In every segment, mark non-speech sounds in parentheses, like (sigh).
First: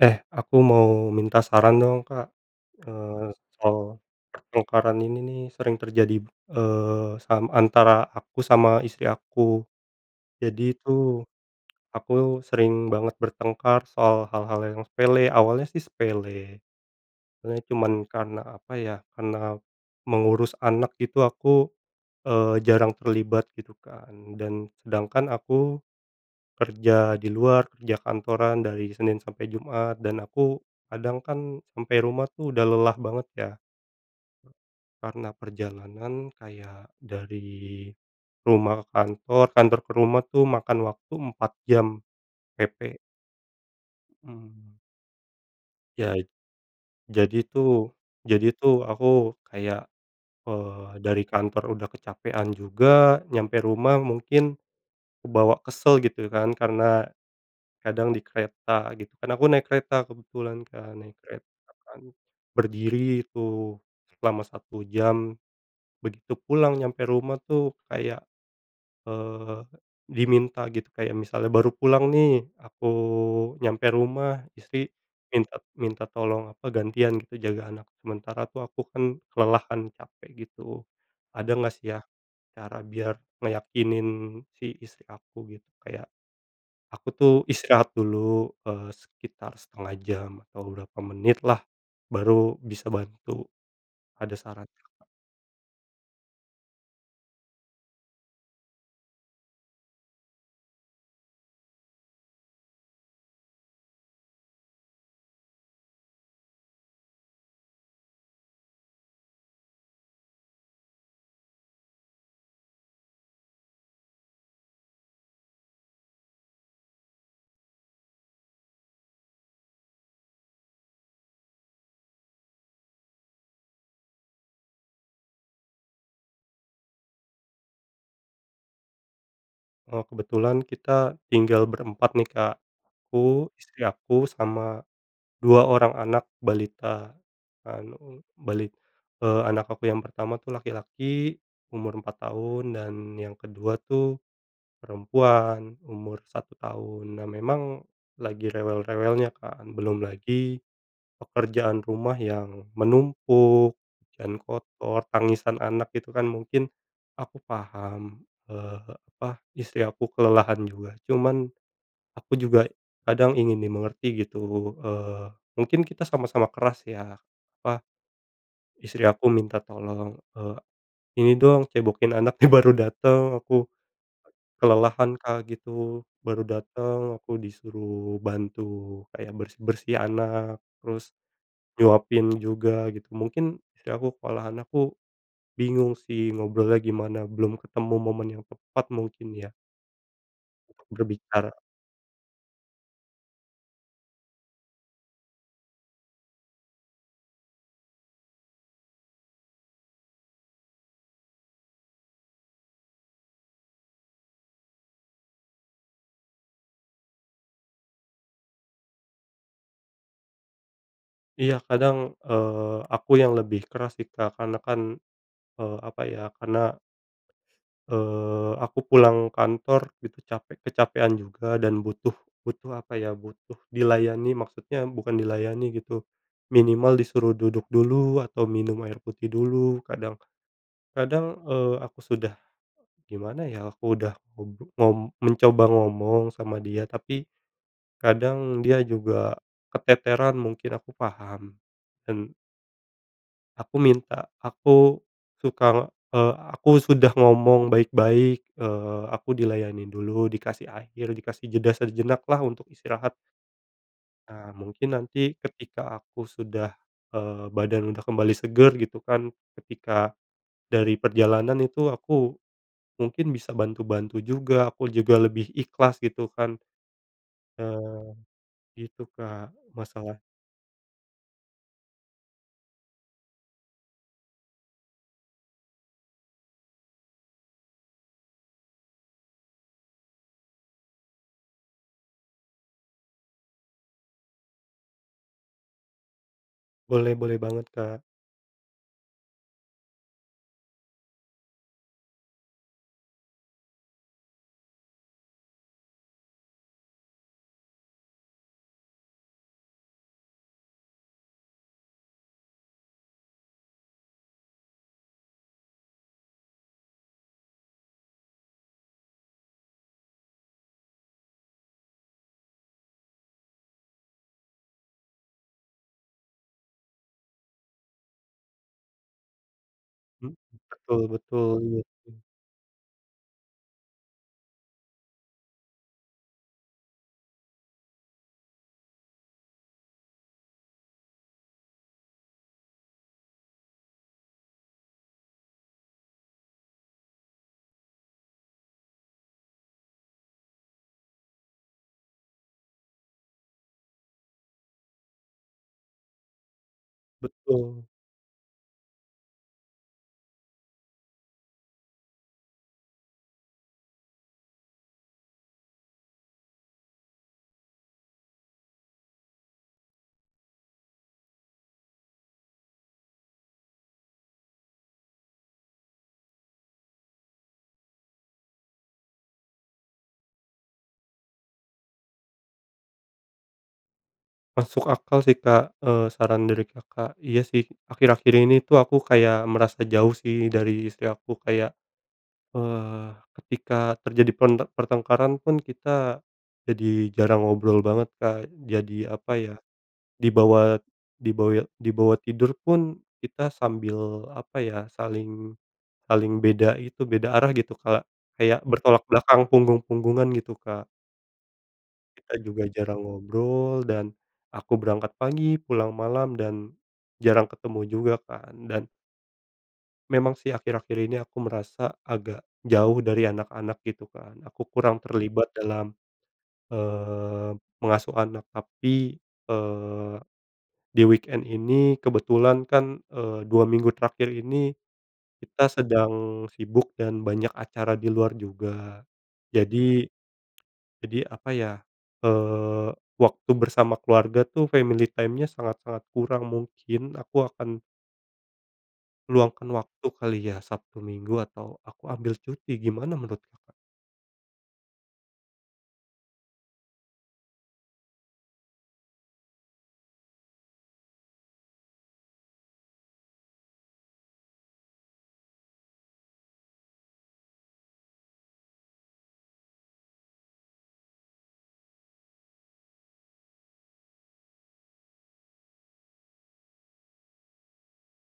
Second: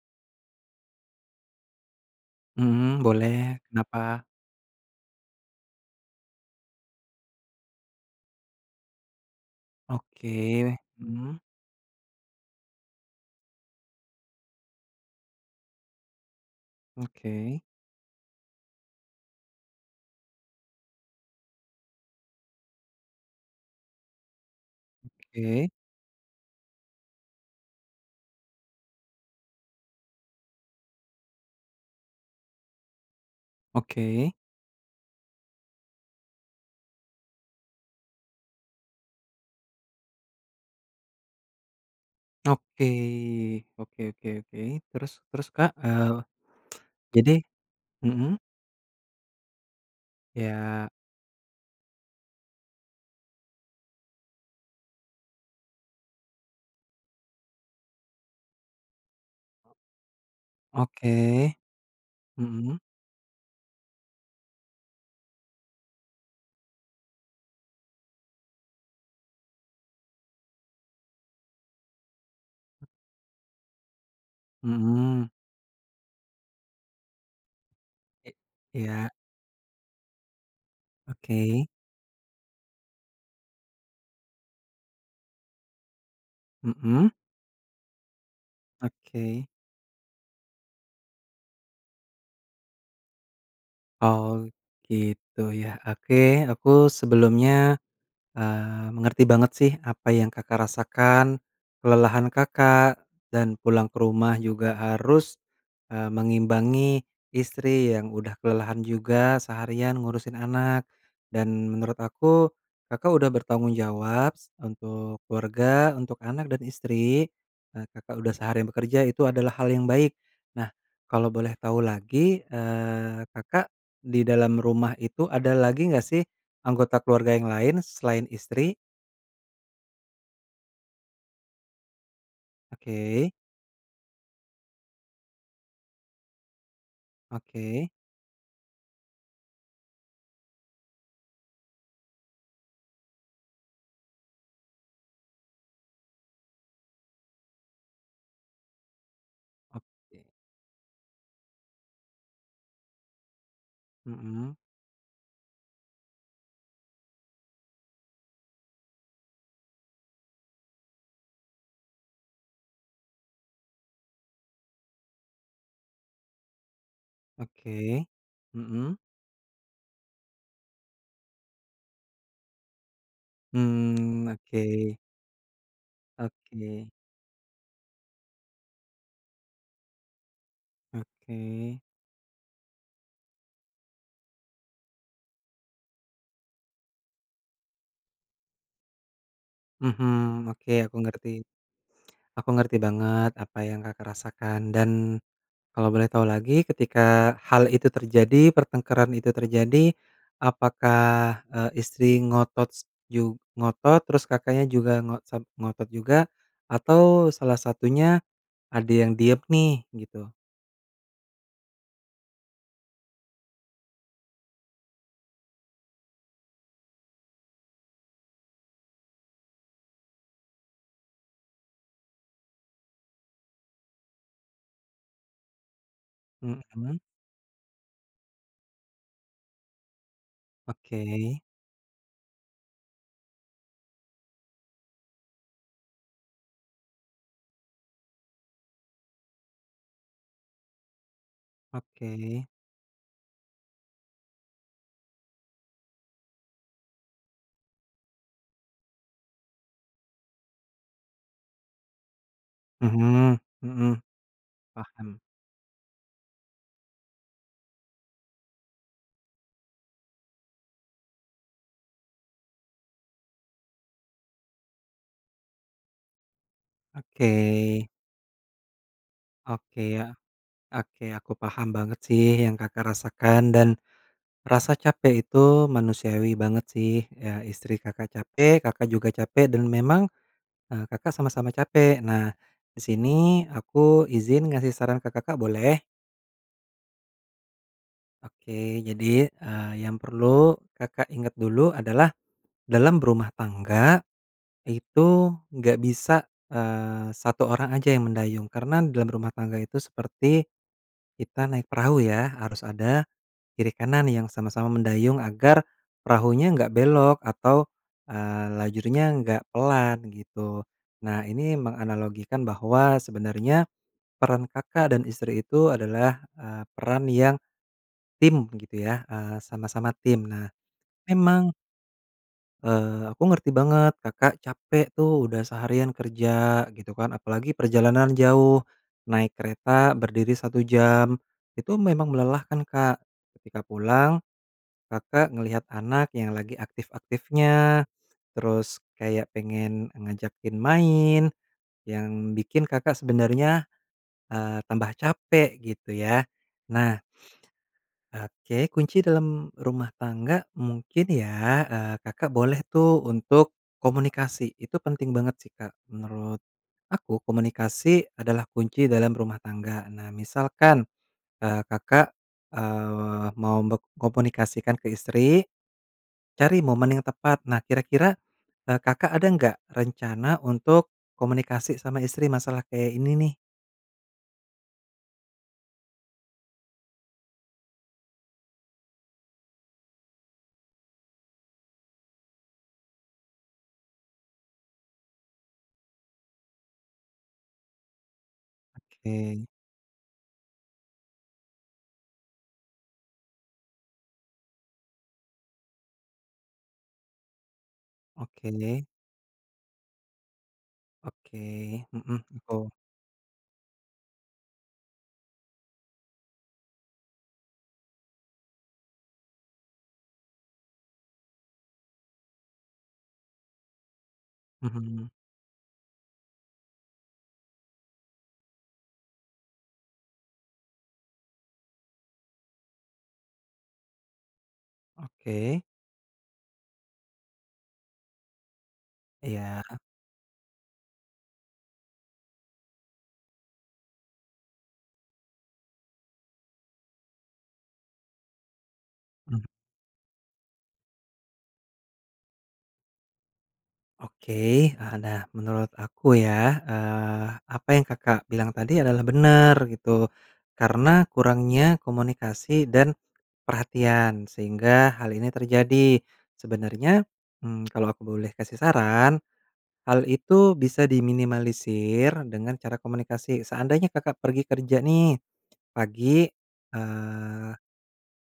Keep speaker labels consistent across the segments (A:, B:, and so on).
A: Eh, aku mau minta saran dong, Kak.
B: Mhm,
A: Eee,
B: boleh.
A: soal
B: Kenapa?
A: pertengkaran ini, nih, sering terjadi, eee, sam antara aku sama istri aku. Jadi
B: Oke,
A: itu,
B: mhm.
A: aku sering banget bertengkar soal hal-hal yang sepele. Awalnya sih sepele.
B: Oke.
A: Awalnya cuman karena apa, ya, karena mengurus anak gitu aku, eee, jarang terlibat gitu, kan, dan sedangkan
B: Oke.
A: aku kerja di luar, kerja kantoran dari Senin sampai Jumat dan aku kadang, kan, sampai rumah, tuh, udah lelah banget, ya.
B: Oke.
A: Karena perjalanan kayak dari rumah ke kantor, kantor ke rumah itu makan waktu 4 jam
B: Oke,
A: PP.
B: oke oke oke.
A: Mhm.
B: Terus terus, Kak,
A: Yait
B: eee, jadi
A: jadi, tuh
B: mhm.
A: jadi, tuh, aku kayak,
B: Ya.
A: eee, dari kantor udah kecapekan juga, nyampe rumah mungkin kebawa kesel gitu, kan, karena, kadang di kereta gitu, kan, aku naik kereta kebetulan, kan. Naik
B: Oke.
A: kereta, kan,
B: Mhm.
A: berdiri itu selama 1 jam, begitu pulang nyampe rumah, tuh, kayak, eee, diminta gitu. Kayak misalnya baru pulang, nih, aku nyampe rumah, istri
B: Mhm.
A: minta minta tolong apa, gantian gitu jaga anak.
B: I
A: Sementara, tuh, aku,
B: iya
A: kan, kelelahan capek gitu. Ada
B: Oke
A: nggak, sih, ya, cara biar ngeyakinin si istri aku gitu, kayak aku,
B: Mhm.
A: tuh, istirahat dulu, eee,
B: Oke.
A: sekitar 1/2 jam atau berapa menit lah, baru bisa bantu. Ada
B: Oh,
A: saran nggak, Kak?
B: gitu, ya. Oke, aku sebelumnya, eee, mengerti banget, sih, apa yang Kakak rasakan, kelelahan Kakak dan pulang ke rumah juga harus, eee, mengimbangi istri yang udah kelelahan juga seharian ngurusin anak. Dan menurut aku, Kakak udah bertanggung jawab s untuk keluarga untuk anak dan istri. Eee, Kakak udah seharian bekerja itu adalah hal yang baik. Nah, kalau boleh tahu lagi, eee, Kakak di dalam rumah itu ada lagi nggak, sih, anggota keluarga yang lain selain istri?
A: Oh, kebetulan kita tinggal berempat nih, Kak.
B: Oke.
A: Aku, istri aku, sama 2 orang anak balita.
B: Oke.
A: Anu, balit eee, anak aku yang pertama tuh laki-laki umur 4 tahun dan yang kedua tuh perempuan umur 1 tahun. Nah, memang lagi rewel-rewelnya kan belum
B: Oke.
A: lagi pekerjaan rumah yang menumpuk dan
B: Mhm.
A: kotor, tangisan anak itu kan mungkin aku paham, eee, apa, istri aku kelelahan juga. Cuman, aku juga kadang ingin dimengerti gitu. Eee, mungkin kita sama-sama keras ya, apa,
B: Oke, mhm.
A: istri aku minta tolong, eee, "Ini dong, cebokin anaknya," baru datang, aku
B: Mmm, oke.
A: kelelahan, Kak, gitu. Baru
B: Oke.
A: datang aku disuruh bantu kayak bersih-bersih anak, terus
B: Oke.
A: nyuapin juga gitu. Mungkin istri aku kalau anakku bingung sih ngobrolnya gimana. Belum ketemu momen yang tepat mungkin ya.
B: Mhm, oke. Aku ngerti.
A: Berbicara.
B: Aku ngerti banget apa yang Kakak rasakan. Dan kalau boleh tahu lagi, ketika hal itu terjadi, pertengkaran itu terjadi, apakah, eee, istri ngotot s jug ngotot terus, Kakaknya juga ngo sam ngotot juga, atau salah satunya ada yang diem nih? Gitu.
A: Iya, kadang, eee, aku yang lebih keras sih Kak, karena kan, eee, apa ya karena, eee, aku pulang kantor gitu capek kecapekan juga dan butuh butuh apa ya, butuh dilayani maksudnya bukan dilayani gitu, minimal
B: Mhm.
A: disuruh duduk dulu atau minum air putih dulu. Kadang kadang,
B: Oke.
A: eee, aku sudah gimana ya, aku udah untuk ngom mencoba ngomong sama dia. Tapi, kadang dia juga keteteran, mungkin aku paham dan
B: Oke.
A: aku minta aku suka, eee, aku sudah ngomong baik-baik, eee, aku dilayanin dulu, dikasih air, dikasih jeda sejenak lah untuk istirahat.
B: Mhm, mhm.
A: Nah, mungkin
B: Paham.
A: nanti ketika aku sudah, eee, badan udah kembali segar gitu kan. Ketika dari perjalanan itu aku mungkin bisa bantu-bantu juga. Aku juga lebih ikhlas gitu kan.
B: Oke.
A: Eee, gitu Kak,
B: Oke, a
A: masalah
B: oke, aku paham banget sih yang Kakak rasakan. Dan rasa capek itu manusiawi banget sih. Eee, istri Kakak capek, Kakak juga capek, dan memang, eee, Kakak sama-sama capek. Nah, di sini aku izin ngasih saran ke Kakak, boleh?
A: Boleh, boleh banget, Kak.
B: Oke. Jadi, eee, yang perlu Kakak ingat dulu adalah, dalam berumah tangga itu enggak bisa, eee, 1 orang aja yang mendayung. Karena dalam rumah tangga itu seperti kita naik perahu, ya, harus ada kiri kanan yang sama-sama mendayung agar perahunya enggak belok atau, eee, lajurnya enggak pelan gitu. Nah, ini menganalogikan bahwa sebenarnya peran Kakak dan istri itu adalah, eee, peran yang tim, gitu ya, eee, sama-sama tim.
A: Mhm.
B: Nah,
A: Betul
B: memang
A: betul, iya sih.
B: eee, aku ngerti banget, Kakak capek tuh, udah seharian kerja, gitu kan. Apalagi perjalanan jauh, naik kereta berdiri 1 jam, itu memang melelahkan, Kak. Ketika pulang, Kakak ngelihat anak yang lagi aktif-aktifnya, terus kayak pengen ngajakin main yang bikin Kakak sebenarnya, eee, tambah capek, gitu ya. Nah
A: Betul.
B: oke, kunci dalam rumah tangga mungkin ya, eee, Kakak boleh tuh untuk komunikasi. Itu penting banget sih, Kak, menurut aku, komunikasi adalah kunci dalam rumah tangga. Nah, misalkan, eee, Kakak, eee, mau bek komunikasikan ke istri, cari momen yang tepat. Nah, kira-kira, eee, Kakak ada enggak rencana untuk komunikasi sama istri masalah kayak ini nih?
A: Masuk akal sih Kak, eee, saran dari Kakak, iya, sih, akhir-akhir ini tuh aku kayak merasa jauh sih dari istri aku kayak, eee, ketika terjadi pen pertengkaran pun kita, jadi jarang ngobrol banget Kak jadi apa
B: Oke.
A: ya, dibawa dibawa dibawa tidur pun kita sambil apa ya saling saling beda itu beda arah gitu kalak kayak
B: Oke.
A: bertolak belakang punggung-punggungan gitu Kak.
B: Oke, mhm,
A: Kita juga
B: betul.
A: jarang ngobrol dan, aku berangkat pagi pulang malam dan, jarang ketemu juga kan. Dan memang sih akhir-akhir ini aku merasa agak jauh dari anak-anak gitu kan aku kurang
B: Mhm.
A: terlibat dalam, eee, mengasuh anak tapi, eee, di-weekend ini kebetulan kan, eee, 2 minggu terakhir ini,
B: Oke.
A: kita sedang sibuk dan banyak acara di luar juga,
B: Iya.
A: jadi jadi apa ya, eee, waktu bersama keluarga tuh family time-nya sangat-sangat kurang mungkin aku akan
B: Mhm.
A: Luangkan waktu kali ya, Sabtu, Minggu, atau aku ambil cuti, gimana menurut Kakak?
B: Oke, eee, nah, menurut aku ya, eee, apa yang Kakak bilang tadi adalah bener gitu. Karena kurangnya komunikasi dan perhatian, sehingga hal ini terjadi. Sebenernya, mmm, (smacks lips) kalau aku boleh kasih saran, hal itu bisa diminimalisir dengan cara komunikasi. Seandainya Kakak pergi kerja nih, pagi, eee,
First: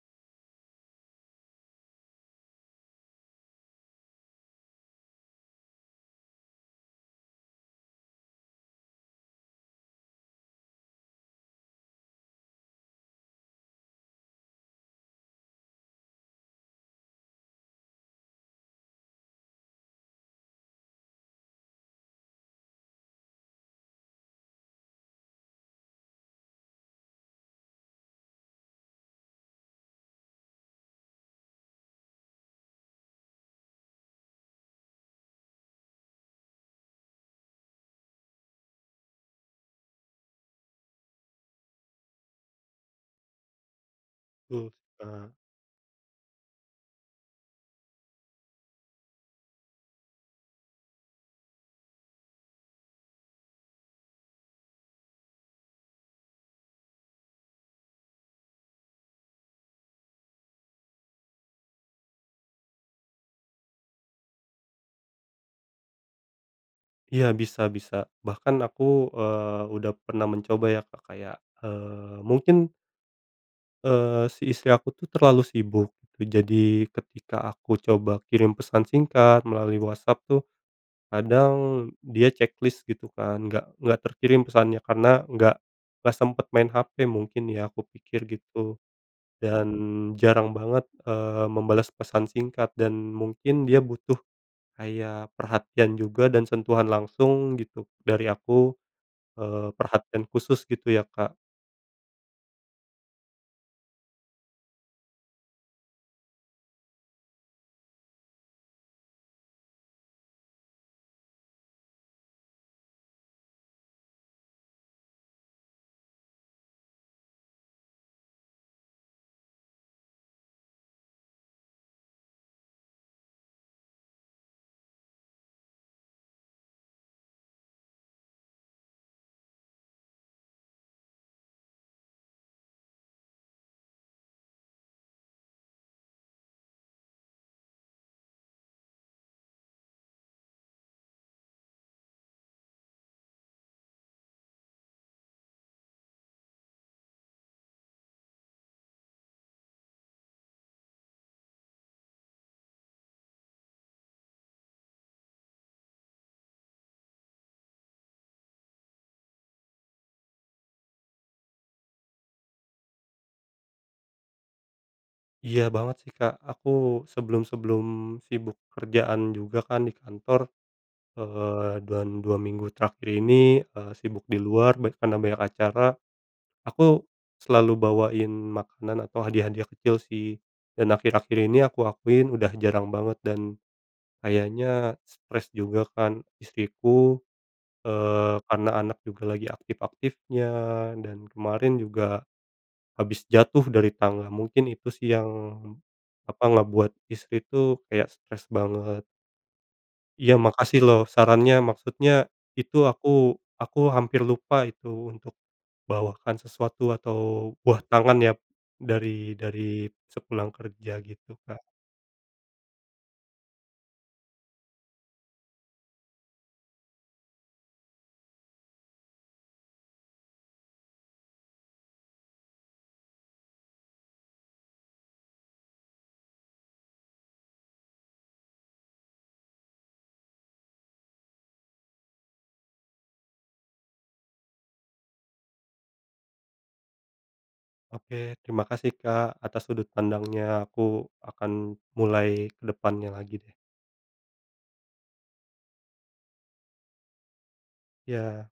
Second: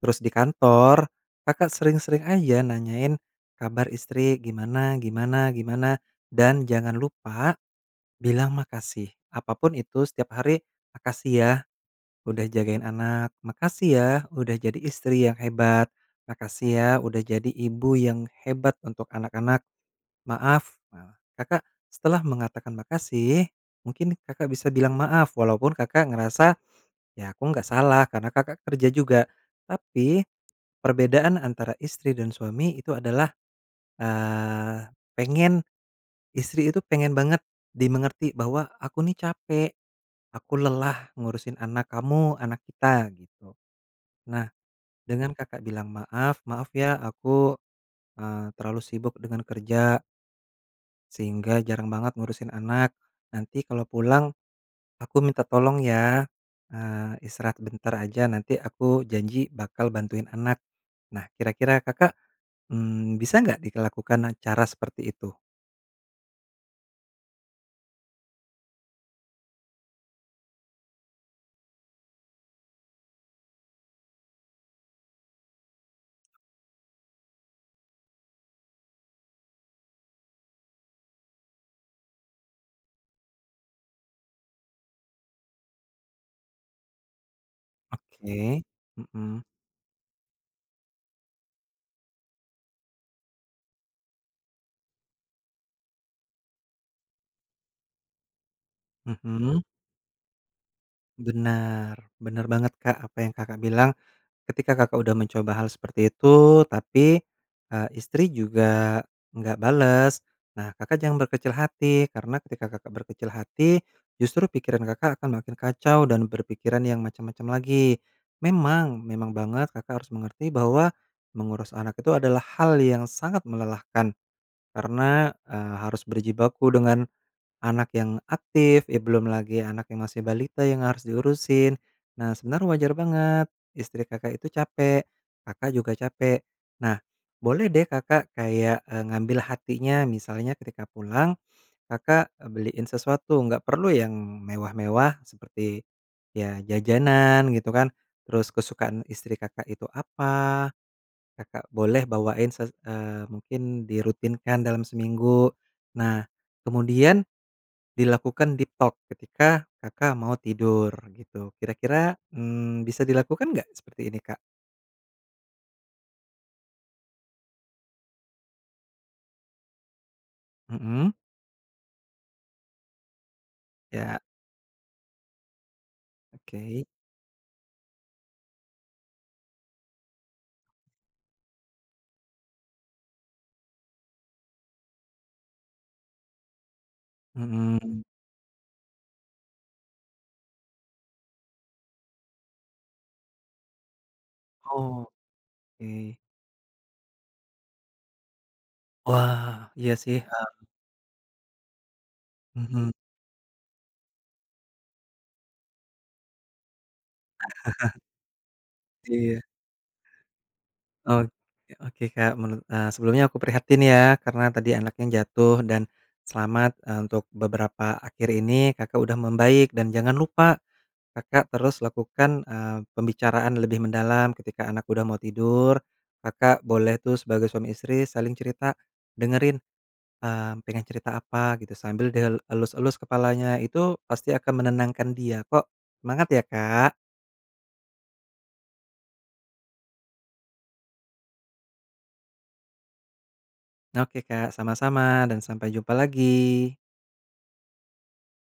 B: terus di kantor Kakak sering-sering aja nanyain kabar istri, gimana gimana gimana, dan jangan lupa bilang makasih, apapun itu setiap hari, "Makasih ya, udah jagain anak. Makasih ya, udah jadi istri yang hebat. Makasih ya, udah jadi ibu yang hebat untuk anak-anak. Maaf." Nah, Kakak, setelah mengatakan makasih mungkin Kakak bisa bilang maaf walaupun Kakak ngerasa, "Ya, aku enggak salah." Karena Kakak kerja juga. Tapi, perbedaan antara istri dan suami itu adalah, eee, pengen istri itu pengen banget dimengerti bahwa, "Aku ini capek, aku lelah ngurusin anak kamu, anak kita," gitu. Nah,
A: Betul sih,
B: dengan
A: Kak.
B: Kakak bilang maaf, "Maaf ya, aku, eee, terlalu sibuk dengan kerja." Sehingga jarang banget ngurusin anak. Nanti kalau pulang, aku minta tolong ya. Nah, istirahat sebentar aja, nanti aku janji bakal bantuin anak. Nah, kira-kira Kakak, mmm, bisa enggak dilakukan cara seperti itu?
A: Iya, bisa bisa. Bahkan aku, eee, udah pernah mencoba ya Kak, kayak, eee, mungkin Eee, si istri aku tuh terlalu sibuk. Je jadi ketika aku coba kirim pesan singkat melalui WhatsApp tuh, kadang, dia checklist gitu kan, enggak enggak terkirim pesannya karena enggak enggak sempat main HP mungkin ya, aku pikir
B: Oke,
A: gitu,
B: hmm.
A: dan jarang banget, eee, membalas pesan singkat dan mungkin dia butuh kayak perhatian juga dan sentuhan langsung gitu dari aku,
B: Mhm.
A: eee, perhatian khusus gitu ya Kak?
B: Benar, benar banget Kak, apa yang Kakak bilang. Ketika Kakak udah mencoba hal seperti itu, tapi, eee, istri juga enggak bales, nah, Kakak jangan berkecil hati karena ketika Kakak berkecil hati, justru pikiran Kakak akan makin kacau dan berpikiran yang macam-macam lagi. Memang, memang banget Kakak harus mengerti bahwa mengurus anak itu adalah hal yang sangat melelahkan, karena, eee, harus berjibaku dengan anak yang aktif, ya belum lagi anak yang masih balita yang harus diurusin. Nah, sebenarnya wajar banget, istri Kakak itu capek. Kakak juga capek. Nah, boleh deh Kakak kayak, eee, ngambil hatinya. Misalnya ketika pulang, Kakak beliin sesuatu, enggak perlu yang mewah-mewah, seperti ya jajanan, gitu kan. Terus kesukaan istri Kakak itu apa, Kakak boleh bawain se eee, mungkin dirutinkan dalam seminggu. Nah, kemudian dilakukan deep talk ketika Kakak mau tidur, gitu. Kira-kira, mmm, bisa dilakukan enggak seperti ini Kak?
A: Iya, banget sih, Kak. Aku sebelum-sebelum sibuk kerjaan juga kan di kantor,
B: Mmm.
A: eee, dan 2 minggu terakhir ini, eee,
B: Ya.
A: sibuk di luar ban karena banyak acara.
B: Oke.
A: Aku selalu bawain makanan atau hadiah-hadiah kecil sih, dan akhir-akhir ini aku akuin udah jarang banget dan kayaknya stres juga kan istriku,
B: Mmm.
A: eee, karena anak juga lagi aktif-aktifnya dan kemarin juga habis jatuh dari tangga. Mungkin itu sih
B: Oh.
A: yang,
B: Oke.
A: apa, ngebuat istri itu kayak stres banget.
B: Wah. Iya sih,
A: Iya.
B: heeh.
A: Makasih loh, sarannya. Maksudnya itu
B: Mhm.
A: aku aku hampir lupa itu untuk bawakan sesuatu atau buah
B: (chuckles)
A: tangan ya, dari
B: Iya.
A: dari sepulang kerja
B: Oke
A: gitu, Kak.
B: oke, Kak. Menu eee, sebelumnya aku prihatin ya, karena tadi anaknya jatuh dan selamat, eee, untuk beberapa akhir ini, Kakak udah membaik dan jangan lupa, Kakak terus lakukan, eee, pembicaraan lebih mendalam. Ketika anak udah mau tidur, Kakak boleh tuh sebagai suami istri saling cerita, dengerin, mmm, pengen cerita apa, gitu, sambil di el elus-elus kepalanya. Itu pasti akan menenangkan dia, kok. Semangat ya, Kak!
A: Oke. Terima kasih, Kak, atas sudut pandangnya. Aku akan mulai ke depannya lagi, deh.
B: Oke, Kak. Sama-sama dan sampai jumpa lagi.
A: Ya.